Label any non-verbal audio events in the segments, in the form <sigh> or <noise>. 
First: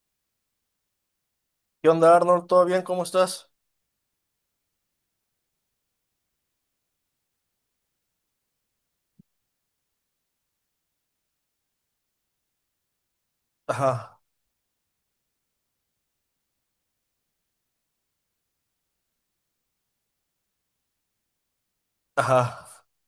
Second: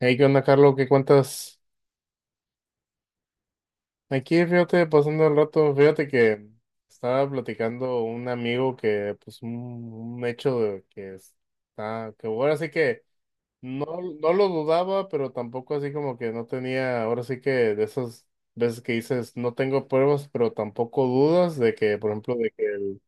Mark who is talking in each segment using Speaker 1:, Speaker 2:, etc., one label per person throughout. Speaker 1: Hey, ¿qué onda, Carlos? ¿Qué cuentas?
Speaker 2: ¿Qué onda, Arnold? ¿Todo bien? ¿Cómo estás?
Speaker 1: Aquí, fíjate, pasando el rato, fíjate que estaba platicando un amigo que, pues, un hecho de que está, que ahora sí que no,
Speaker 2: Ajá,
Speaker 1: no lo dudaba, pero tampoco así como que no tenía, ahora sí que, de esas veces que dices, no tengo pruebas, pero tampoco dudas de que, por ejemplo, de que
Speaker 2: ajá.
Speaker 1: el,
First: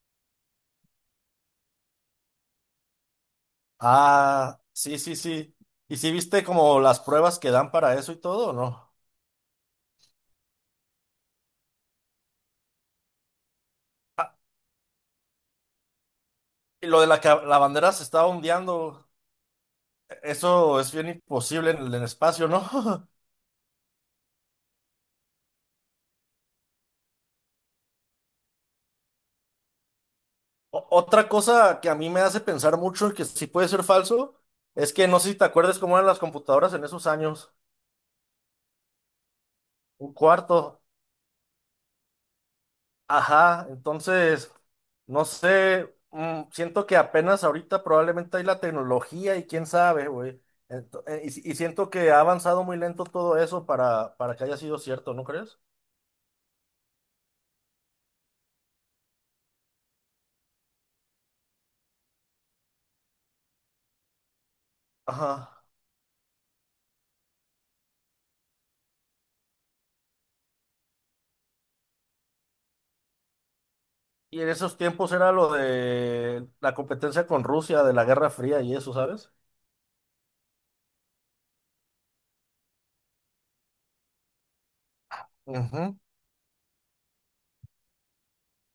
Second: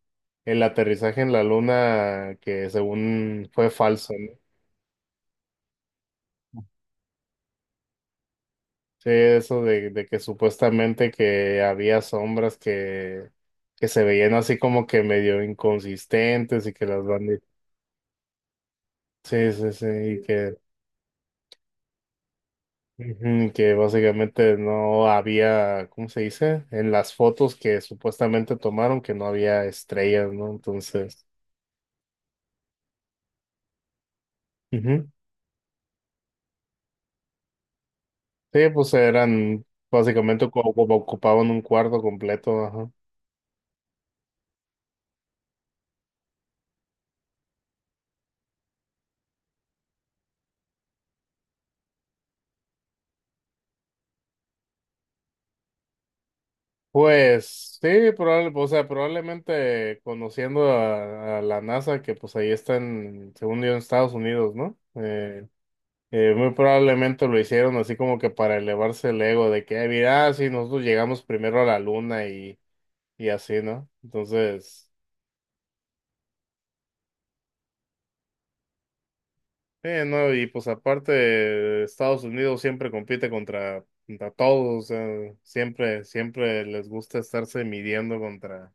Speaker 1: el aterrizaje en la Luna, que según fue falso, ¿no?
Speaker 2: Ah, sí, sí, sí. ¿Y si viste como las pruebas que dan para eso y todo, o no?
Speaker 1: Sí, eso de que supuestamente que había sombras que se
Speaker 2: Ah,
Speaker 1: veían así como que medio inconsistentes y que
Speaker 2: y lo
Speaker 1: las
Speaker 2: de la que
Speaker 1: bandas...
Speaker 2: la bandera se estaba ondeando,
Speaker 1: Sí, sí, sí, y que,
Speaker 2: eso es bien imposible en el espacio, ¿no? <laughs>
Speaker 1: ujú, que básicamente no había. ¿Cómo se dice? En las fotos que supuestamente tomaron que no había estrellas, ¿no? Entonces,
Speaker 2: Otra cosa que a mí me hace pensar mucho y que sí puede ser falso, es que
Speaker 1: ujú.
Speaker 2: no sé si te acuerdas cómo eran las computadoras en esos años.
Speaker 1: Sí, pues eran
Speaker 2: Un
Speaker 1: básicamente
Speaker 2: cuarto.
Speaker 1: como ocupaban un cuarto completo.
Speaker 2: Ajá, entonces, no sé, siento que apenas ahorita probablemente hay la tecnología y quién sabe, güey. Ento- Y, si- y siento que ha avanzado muy lento todo eso para que haya sido cierto, ¿no crees?
Speaker 1: Pues sí, o sea, probablemente conociendo a la NASA, que pues ahí está en, según yo, en Estados Unidos, ¿no?
Speaker 2: Ajá.
Speaker 1: Muy probablemente lo hicieron así como que para elevarse el ego de que, "Ah, mira, si nosotros llegamos primero a la Luna", y así, ¿no?
Speaker 2: Y en esos
Speaker 1: Entonces,
Speaker 2: tiempos era lo de la competencia con Rusia, de la Guerra Fría y eso, ¿sabes?
Speaker 1: no, y pues aparte, Estados Unidos siempre compite contra todos, o sea,
Speaker 2: Ujú.
Speaker 1: siempre, siempre les gusta estarse midiendo contra.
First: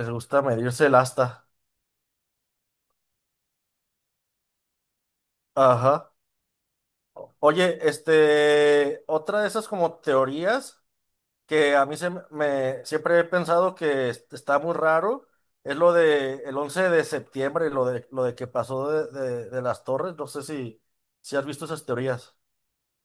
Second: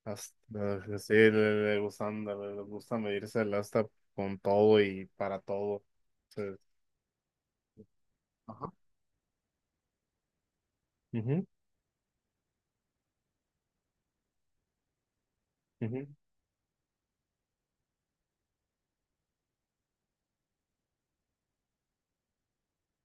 Speaker 2: Les gusta medirse el
Speaker 1: Hasta, sí,
Speaker 2: asta.
Speaker 1: le gusta medirse el hasta con todo y para todo.
Speaker 2: Ajá.
Speaker 1: Sí.
Speaker 2: Oye,
Speaker 1: Ajá.
Speaker 2: otra de esas como teorías.
Speaker 1: Ujú,
Speaker 2: Que a mí siempre he pensado que está muy raro, es lo
Speaker 1: ujú.
Speaker 2: de el 11 de septiembre, lo de, de las torres, no sé si, si has visto esas teorías.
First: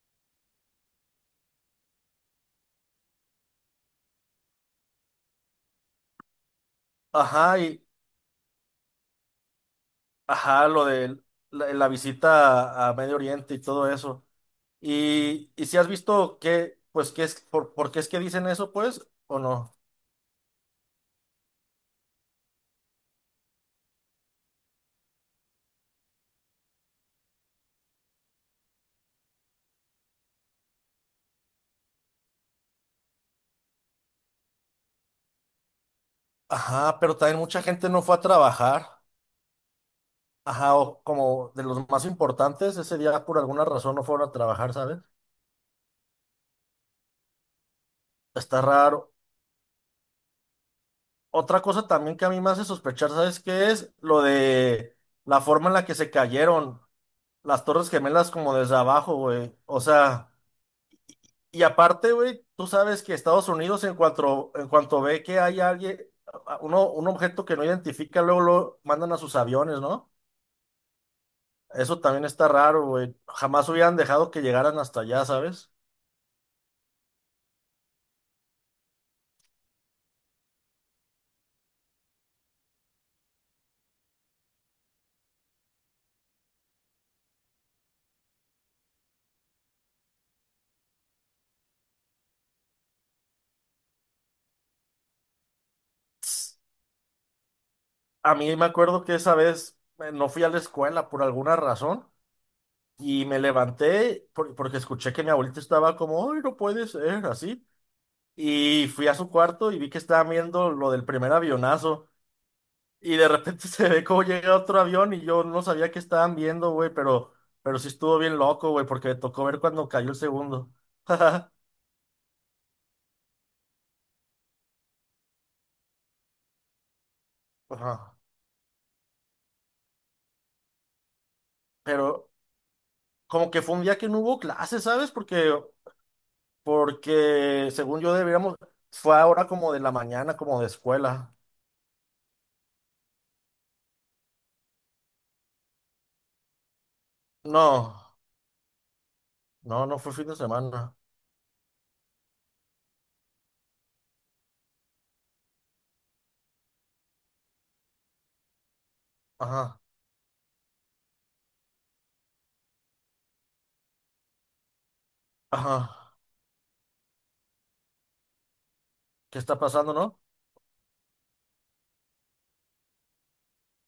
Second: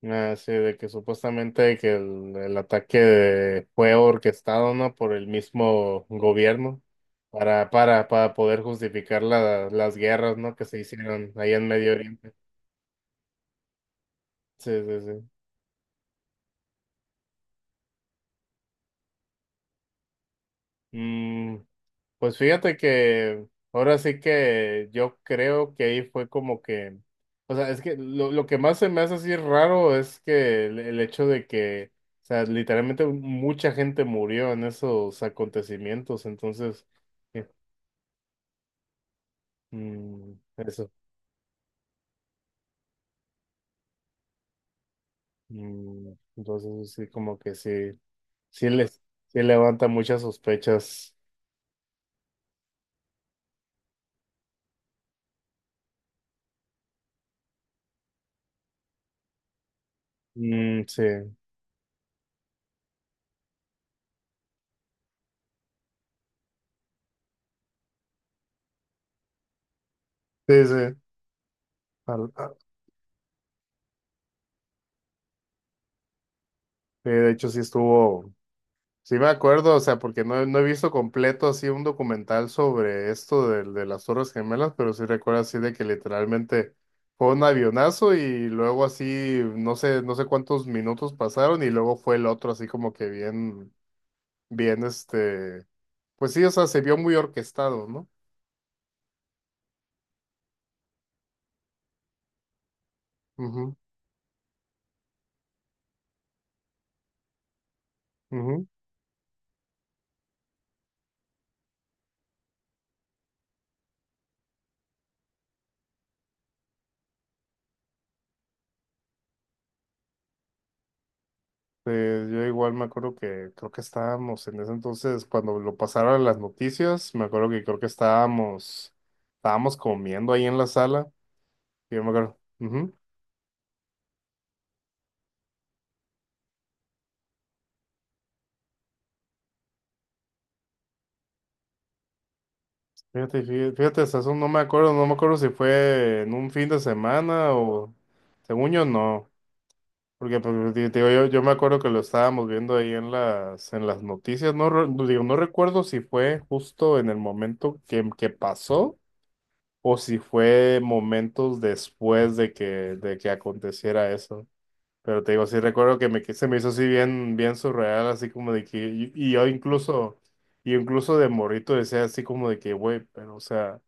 Speaker 1: Ah, sí, de que supuestamente que el ataque fue orquestado, ¿no? Por el mismo gobierno,
Speaker 2: Ajá,
Speaker 1: para,
Speaker 2: y
Speaker 1: para, para poder justificar las guerras, ¿no? que
Speaker 2: ajá,
Speaker 1: se
Speaker 2: lo de
Speaker 1: hicieron ahí en
Speaker 2: la
Speaker 1: Medio Oriente.
Speaker 2: visita a Medio Oriente y todo eso.
Speaker 1: Sí, sí, sí.
Speaker 2: Y si has visto que, pues, por qué es que dicen eso, pues, o no.
Speaker 1: Mm, pues fíjate que ahora sí que yo creo que ahí fue como que, o sea, es que lo que más se me hace así raro es que el hecho de que, o sea, literalmente mucha gente murió en esos acontecimientos. Entonces,
Speaker 2: Ajá, pero también
Speaker 1: eh,
Speaker 2: mucha gente no fue a trabajar.
Speaker 1: mm,
Speaker 2: Ajá,
Speaker 1: eso,
Speaker 2: o como de los más importantes, ese día por alguna razón no fueron a trabajar, ¿sabes?
Speaker 1: entonces, sí, como que sí,
Speaker 2: Está
Speaker 1: sí
Speaker 2: raro.
Speaker 1: les, sí levanta muchas sospechas.
Speaker 2: Otra cosa también que a mí me hace sospechar, ¿sabes qué es? Lo de la forma en la que se cayeron las Torres Gemelas como desde abajo, güey. O sea,
Speaker 1: Mm, sí,
Speaker 2: y aparte, güey, tú sabes que Estados Unidos en cuanto ve que hay alguien, un objeto que no identifica, luego lo mandan a sus aviones, ¿no?
Speaker 1: sí, sí.
Speaker 2: Eso también
Speaker 1: Al-
Speaker 2: está
Speaker 1: a-
Speaker 2: raro, güey. Jamás hubieran dejado que llegaran hasta allá, ¿sabes?
Speaker 1: sí, de hecho sí estuvo. Sí me acuerdo, o sea, porque no, no he visto completo así un documental sobre esto de las Torres Gemelas, pero sí recuerdo así de que literalmente fue un avionazo y luego así, no sé, no sé cuántos minutos pasaron y luego fue el otro así como que bien, bien este, pues sí, o
Speaker 2: Tss,
Speaker 1: sea, se vio muy orquestado, ¿no?
Speaker 2: A mí me acuerdo que esa vez no fui a la escuela por alguna razón. Y me
Speaker 1: Ujú,
Speaker 2: levanté porque escuché que mi abuelita estaba como, ay, no puede ser, así.
Speaker 1: ujú.
Speaker 2: Y fui a su cuarto y vi que estaban viendo lo del primer avionazo. Y de repente <laughs> se ve cómo llega otro avión y yo no sabía qué estaban viendo, güey, pero sí estuvo bien loco, güey, porque me tocó ver cuando cayó el segundo. <laughs> Ajá.
Speaker 1: Yo igual me acuerdo que creo que estábamos en ese entonces, cuando lo pasaron las noticias, me acuerdo que creo que estábamos comiendo ahí en la sala. Sí, yo me
Speaker 2: Pero
Speaker 1: acuerdo. Ujú.
Speaker 2: como que fue un día que no hubo clases, ¿sabes? Porque según yo deberíamos, fue ahora como de la mañana, como de escuela.
Speaker 1: Fíjate, fíjate, fíjate, hasta eso no me acuerdo, no me acuerdo si fue en un fin de semana o
Speaker 2: No,
Speaker 1: según yo no,
Speaker 2: no fue fin de
Speaker 1: porque pues,
Speaker 2: semana.
Speaker 1: digo, yo me acuerdo que lo estábamos viendo ahí en las noticias. No, no recuerdo si fue justo en el momento que pasó
Speaker 2: Ajá.
Speaker 1: o si fue momentos después de que aconteciera eso. Pero te digo, sí recuerdo
Speaker 2: Ajá.
Speaker 1: que se me hizo así bien, bien surreal, así como de que, y
Speaker 2: ¿Qué
Speaker 1: yo
Speaker 2: está pasando,
Speaker 1: incluso,
Speaker 2: no?
Speaker 1: y incluso de morrito decía así como de que, güey, pero o sea,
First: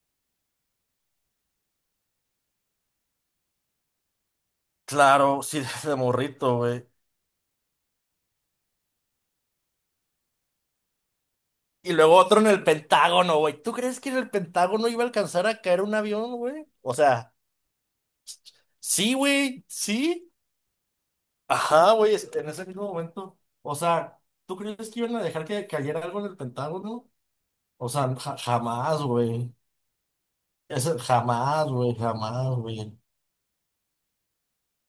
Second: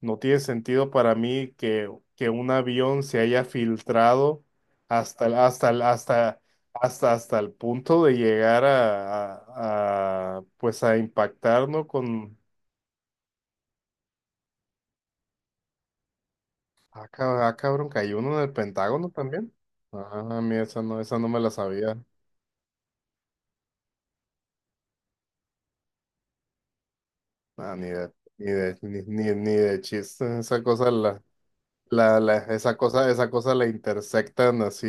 Speaker 1: no tiene sentido para mí que un avión se haya filtrado hasta, el-
Speaker 2: Claro, sí, <laughs>
Speaker 1: hasta, el-
Speaker 2: desde
Speaker 1: hasta,
Speaker 2: morrito, güey.
Speaker 1: hasta el punto de llegar pues a impactar, ¿no?
Speaker 2: Y luego
Speaker 1: Con,
Speaker 2: otro en el Pentágono, güey. ¿Tú crees que en el Pentágono iba a alcanzar a caer un avión, güey? O sea,
Speaker 1: cabrón, cayó uno en el Pentágono
Speaker 2: sí,
Speaker 1: también.
Speaker 2: güey, sí.
Speaker 1: Ah, mira, esa no me la
Speaker 2: Ajá,
Speaker 1: sabía.
Speaker 2: güey, en ese mismo momento. O sea, ¿tú crees que iban a dejar que cayera algo en el Pentágono?
Speaker 1: No,
Speaker 2: O sea, jamás,
Speaker 1: ni
Speaker 2: güey.
Speaker 1: de chiste. Esa cosa
Speaker 2: Jamás, güey, jamás,
Speaker 1: esa
Speaker 2: güey.
Speaker 1: cosa, esa cosa la intersectan así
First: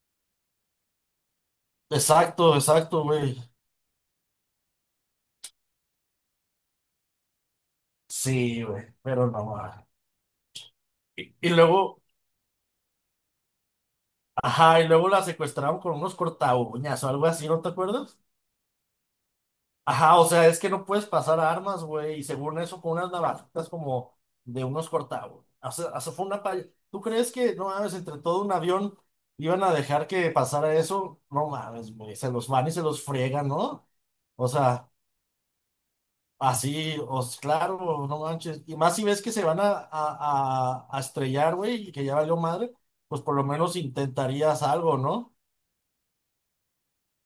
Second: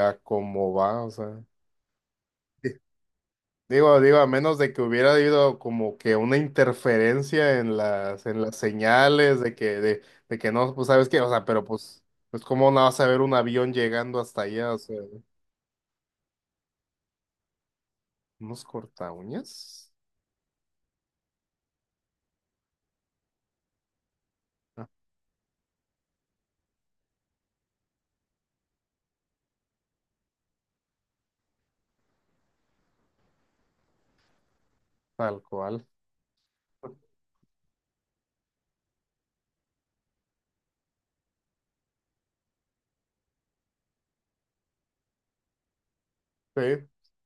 Speaker 1: a como va, o sea.
Speaker 2: Exacto,
Speaker 1: Di-
Speaker 2: exacto, güey.
Speaker 1: digo, a menos de que hubiera habido como que una interferencia en las
Speaker 2: Sí, güey, pero
Speaker 1: señales
Speaker 2: no,
Speaker 1: de
Speaker 2: güey.
Speaker 1: que no, pues sabes qué, o sea,
Speaker 2: Y
Speaker 1: pero
Speaker 2: luego.
Speaker 1: pues cómo no vas a ver un avión llegando hasta allá, o
Speaker 2: Ajá, y
Speaker 1: sea,
Speaker 2: luego la secuestraron con unos cortaúñas o algo así, ¿no te acuerdas?
Speaker 1: unos cortaúñas.
Speaker 2: Ajá, o sea, es que no puedes pasar armas, güey, y según eso, con unas navajitas como de
Speaker 1: Ah,
Speaker 2: unos cortaúñas. O sea, eso fue una palla. ¿Tú crees que, no mames, entre todo un avión iban a dejar que pasara eso? No mames, güey, se los van y se los friegan, ¿no? O sea,
Speaker 1: tal cual.
Speaker 2: así, os, claro, no manches. Y más si ves que se van a estrellar, güey, y que ya valió madre, pues por lo menos intentarías algo, ¿no?
Speaker 1: Sí,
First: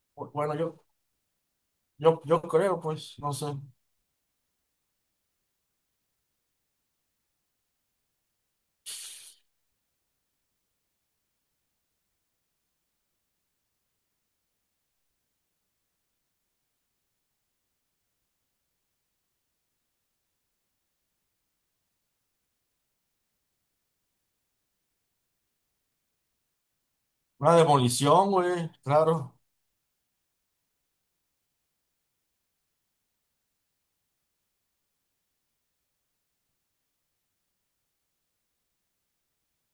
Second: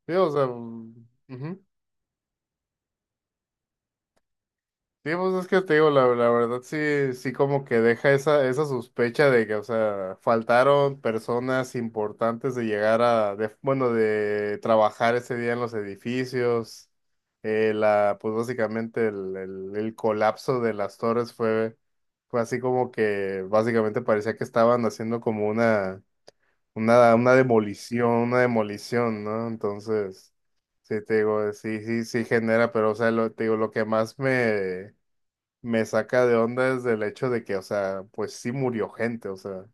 Speaker 1: sí, o sea,
Speaker 2: Bueno, yo.
Speaker 1: ujú.
Speaker 2: Yo creo, pues, no sé.
Speaker 1: Sí, pues es que te digo, la verdad sí, sí como que deja esa sospecha de que, o sea, faltaron personas importantes de llegar a, bueno, de trabajar ese día en los edificios. Pues básicamente el colapso de las torres fue así como que básicamente parecía que estaban haciendo como una
Speaker 2: Una
Speaker 1: demolición,
Speaker 2: demolición,
Speaker 1: una
Speaker 2: güey,
Speaker 1: demolición,
Speaker 2: claro.
Speaker 1: ¿no? Entonces, sí, te digo, sí, sí, sí genera, pero, o sea, te digo, lo que más me saca de onda desde el hecho de que, o sea, pues sí murió gente, o sea,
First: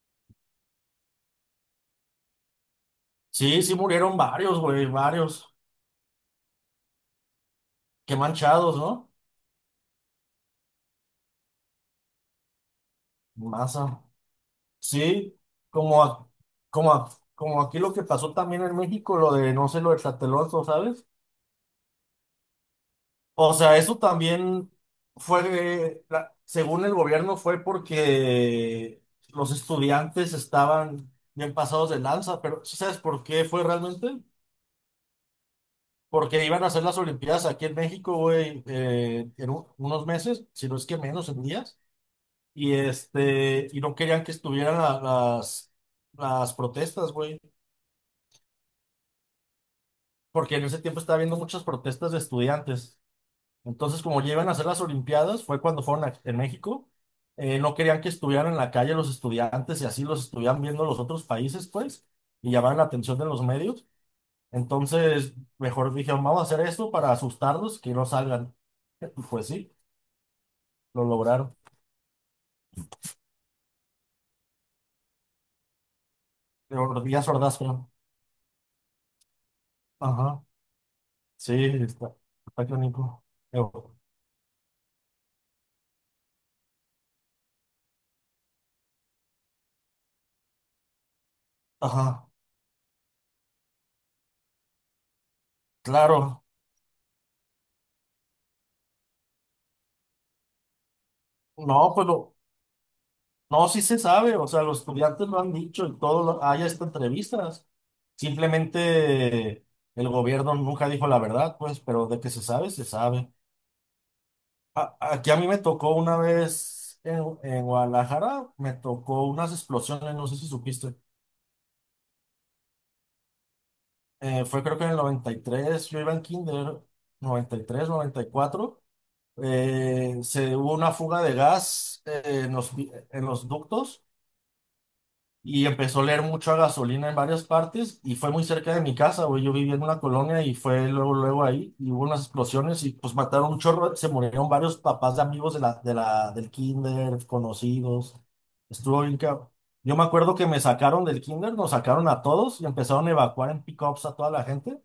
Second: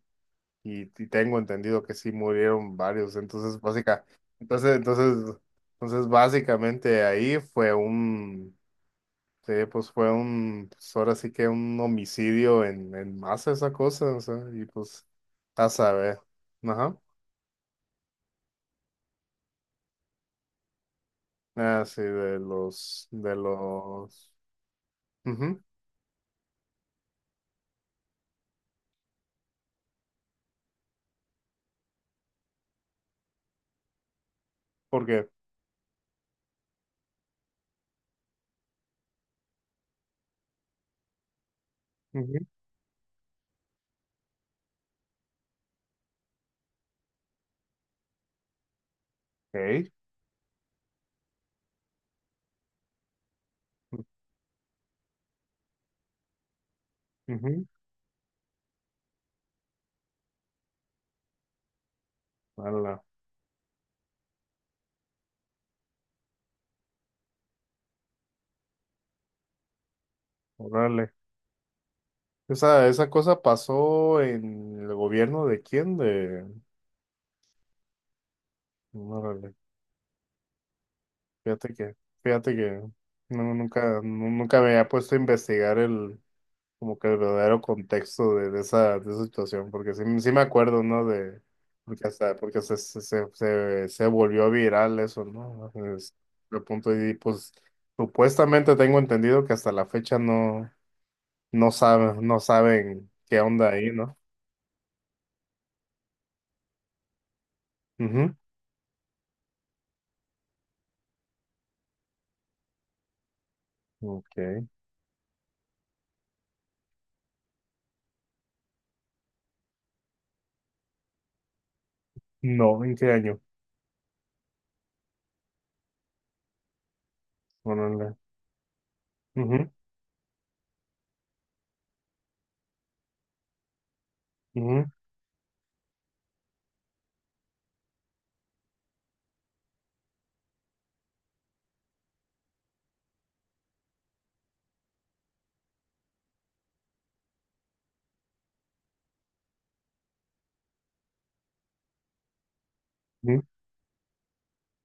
Speaker 1: y tengo entendido que sí murieron varios.
Speaker 2: Sí, sí murieron varios,
Speaker 1: Entonces,
Speaker 2: güey,
Speaker 1: entonces,
Speaker 2: varios.
Speaker 1: entonces básicamente ahí fue
Speaker 2: Qué
Speaker 1: un,
Speaker 2: manchados, ¿no?
Speaker 1: sí, pues fue un, pues ahora sí que un homicidio en masa esa
Speaker 2: Masa.
Speaker 1: cosa, o sea, y pues,
Speaker 2: Sí,
Speaker 1: a
Speaker 2: como,
Speaker 1: saber,
Speaker 2: a- como,
Speaker 1: ajá,
Speaker 2: como aquí lo que pasó también en México, lo de, no sé, lo de Tlatelolco, ¿sabes?
Speaker 1: ah, sí,
Speaker 2: O sea, eso también
Speaker 1: mhm.
Speaker 2: fue, según el gobierno, fue porque los estudiantes estaban bien pasados de lanza, pero ¿sí sabes por qué fue realmente?
Speaker 1: ¿Por qué?
Speaker 2: Porque iban a hacer las Olimpiadas aquí en México, güey, en unos meses, si no es que menos, en días.
Speaker 1: Mhm,
Speaker 2: Y este, y no querían que estuvieran las protestas, güey.
Speaker 1: ok,
Speaker 2: Porque en ese tiempo estaba habiendo muchas protestas de estudiantes. Entonces, como ya iban a hacer las Olimpiadas, fue cuando en México. Eh,
Speaker 1: ujú,
Speaker 2: no querían que estuvieran en la calle los estudiantes y así los estuvieran viendo los otros países, pues, y llamaban la
Speaker 1: ala,
Speaker 2: atención de los medios. Entonces, mejor dijeron, vamos a hacer esto para asustarlos, que no salgan. <laughs> Pues sí, lo
Speaker 1: órale.
Speaker 2: lograron.
Speaker 1: Esa cosa pasó en el gobierno de quién, de...
Speaker 2: De Díaz Ordaz, creo.
Speaker 1: Órale,
Speaker 2: Ajá, sí,
Speaker 1: fíjate que,
Speaker 2: está,
Speaker 1: fíjate
Speaker 2: está
Speaker 1: que
Speaker 2: canijo.
Speaker 1: no,
Speaker 2: Pero,
Speaker 1: nunca, nunca me había puesto a investigar como que el verdadero contexto de esa situación, porque sí, sí me acuerdo, ¿no? De, porque
Speaker 2: ajá,
Speaker 1: hasta, porque se volvió viral eso, ¿no?
Speaker 2: claro.
Speaker 1: De punto y pues supuestamente tengo entendido que hasta la fecha no, no
Speaker 2: No, pues
Speaker 1: saben,
Speaker 2: lo,
Speaker 1: no saben qué
Speaker 2: no,
Speaker 1: onda
Speaker 2: sí
Speaker 1: ahí,
Speaker 2: se
Speaker 1: ¿no?
Speaker 2: sabe, o sea, los estudiantes lo han dicho y todo, hay hasta entrevistas.
Speaker 1: Ujú.
Speaker 2: Simplemente el gobierno nunca dijo la verdad, pues, pero de que se sabe, se sabe.
Speaker 1: Ok.
Speaker 2: Aquí a mí me tocó una vez en Guadalajara, me tocó unas explosiones, no sé si supiste.
Speaker 1: No, ¿en qué año?
Speaker 2: Fue creo que en el 93, yo iba en kinder, 93,
Speaker 1: Órale.
Speaker 2: 94.
Speaker 1: Ujú,
Speaker 2: Se hubo una fuga de gas en los, en los ductos
Speaker 1: ujú,
Speaker 2: y empezó a leer mucho a gasolina en varias partes y fue muy cerca de mi casa, güey. Yo vivía en una colonia y fue luego, luego ahí y hubo unas explosiones y pues mataron un chorro, se murieron varios papás de amigos de del kinder, conocidos. Estuvo bien cabrón. Yo me acuerdo que me sacaron del kinder, nos sacaron a todos y empezaron a
Speaker 1: ujú,
Speaker 2: evacuar en pick-ups a toda la gente.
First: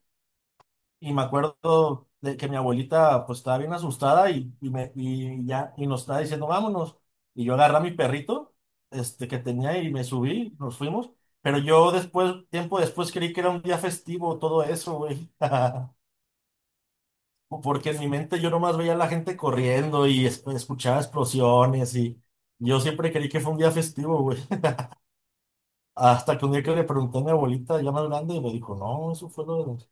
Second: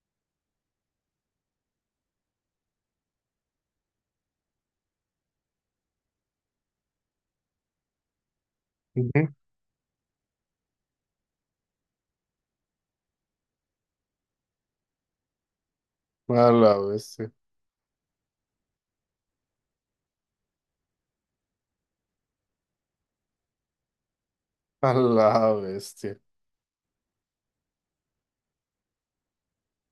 Speaker 2: Y me acuerdo de que mi abuelita pues estaba bien asustada y me, y ya y nos estaba diciendo vámonos. Y yo agarré a mi perrito este,
Speaker 1: ujú.
Speaker 2: que tenía y me subí, nos fuimos. Pero yo después, tiempo después, creí que era un día festivo todo eso, güey. <laughs>
Speaker 1: A la bestia.
Speaker 2: Porque en mi mente yo nomás veía a la gente corriendo y escuchaba explosiones y yo siempre creí que fue un día festivo, güey. <laughs>
Speaker 1: A la bestia.
Speaker 2: Hasta que un día que le pregunté a mi abuelita ya más grande y me dijo, no, eso fue lo de...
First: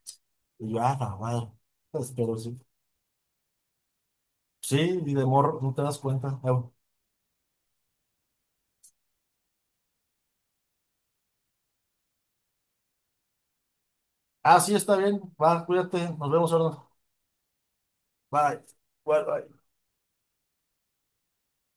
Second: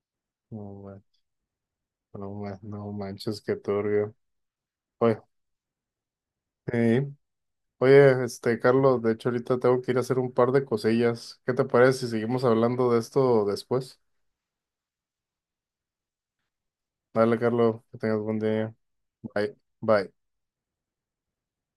Speaker 2: Y yo,
Speaker 1: No,
Speaker 2: ah,
Speaker 1: man-
Speaker 2: la madre. Pues,
Speaker 1: no,
Speaker 2: pero sí.
Speaker 1: man- no manches, qué turbio.
Speaker 2: Sí, y
Speaker 1: Oye,
Speaker 2: de morro, no te das cuenta.
Speaker 1: sí. Oye, este, Carlos, de hecho ahorita tengo que ir a hacer un par de cosillas. ¿Qué te parece si seguimos hablando de esto después?
Speaker 2: Ah, sí, está bien. Va, cuídate. Nos vemos, ahora.
Speaker 1: Dale, Carlos, que tengas buen
Speaker 2: Bye.
Speaker 1: día.
Speaker 2: Bye, bye.
Speaker 1: Bye. Bye.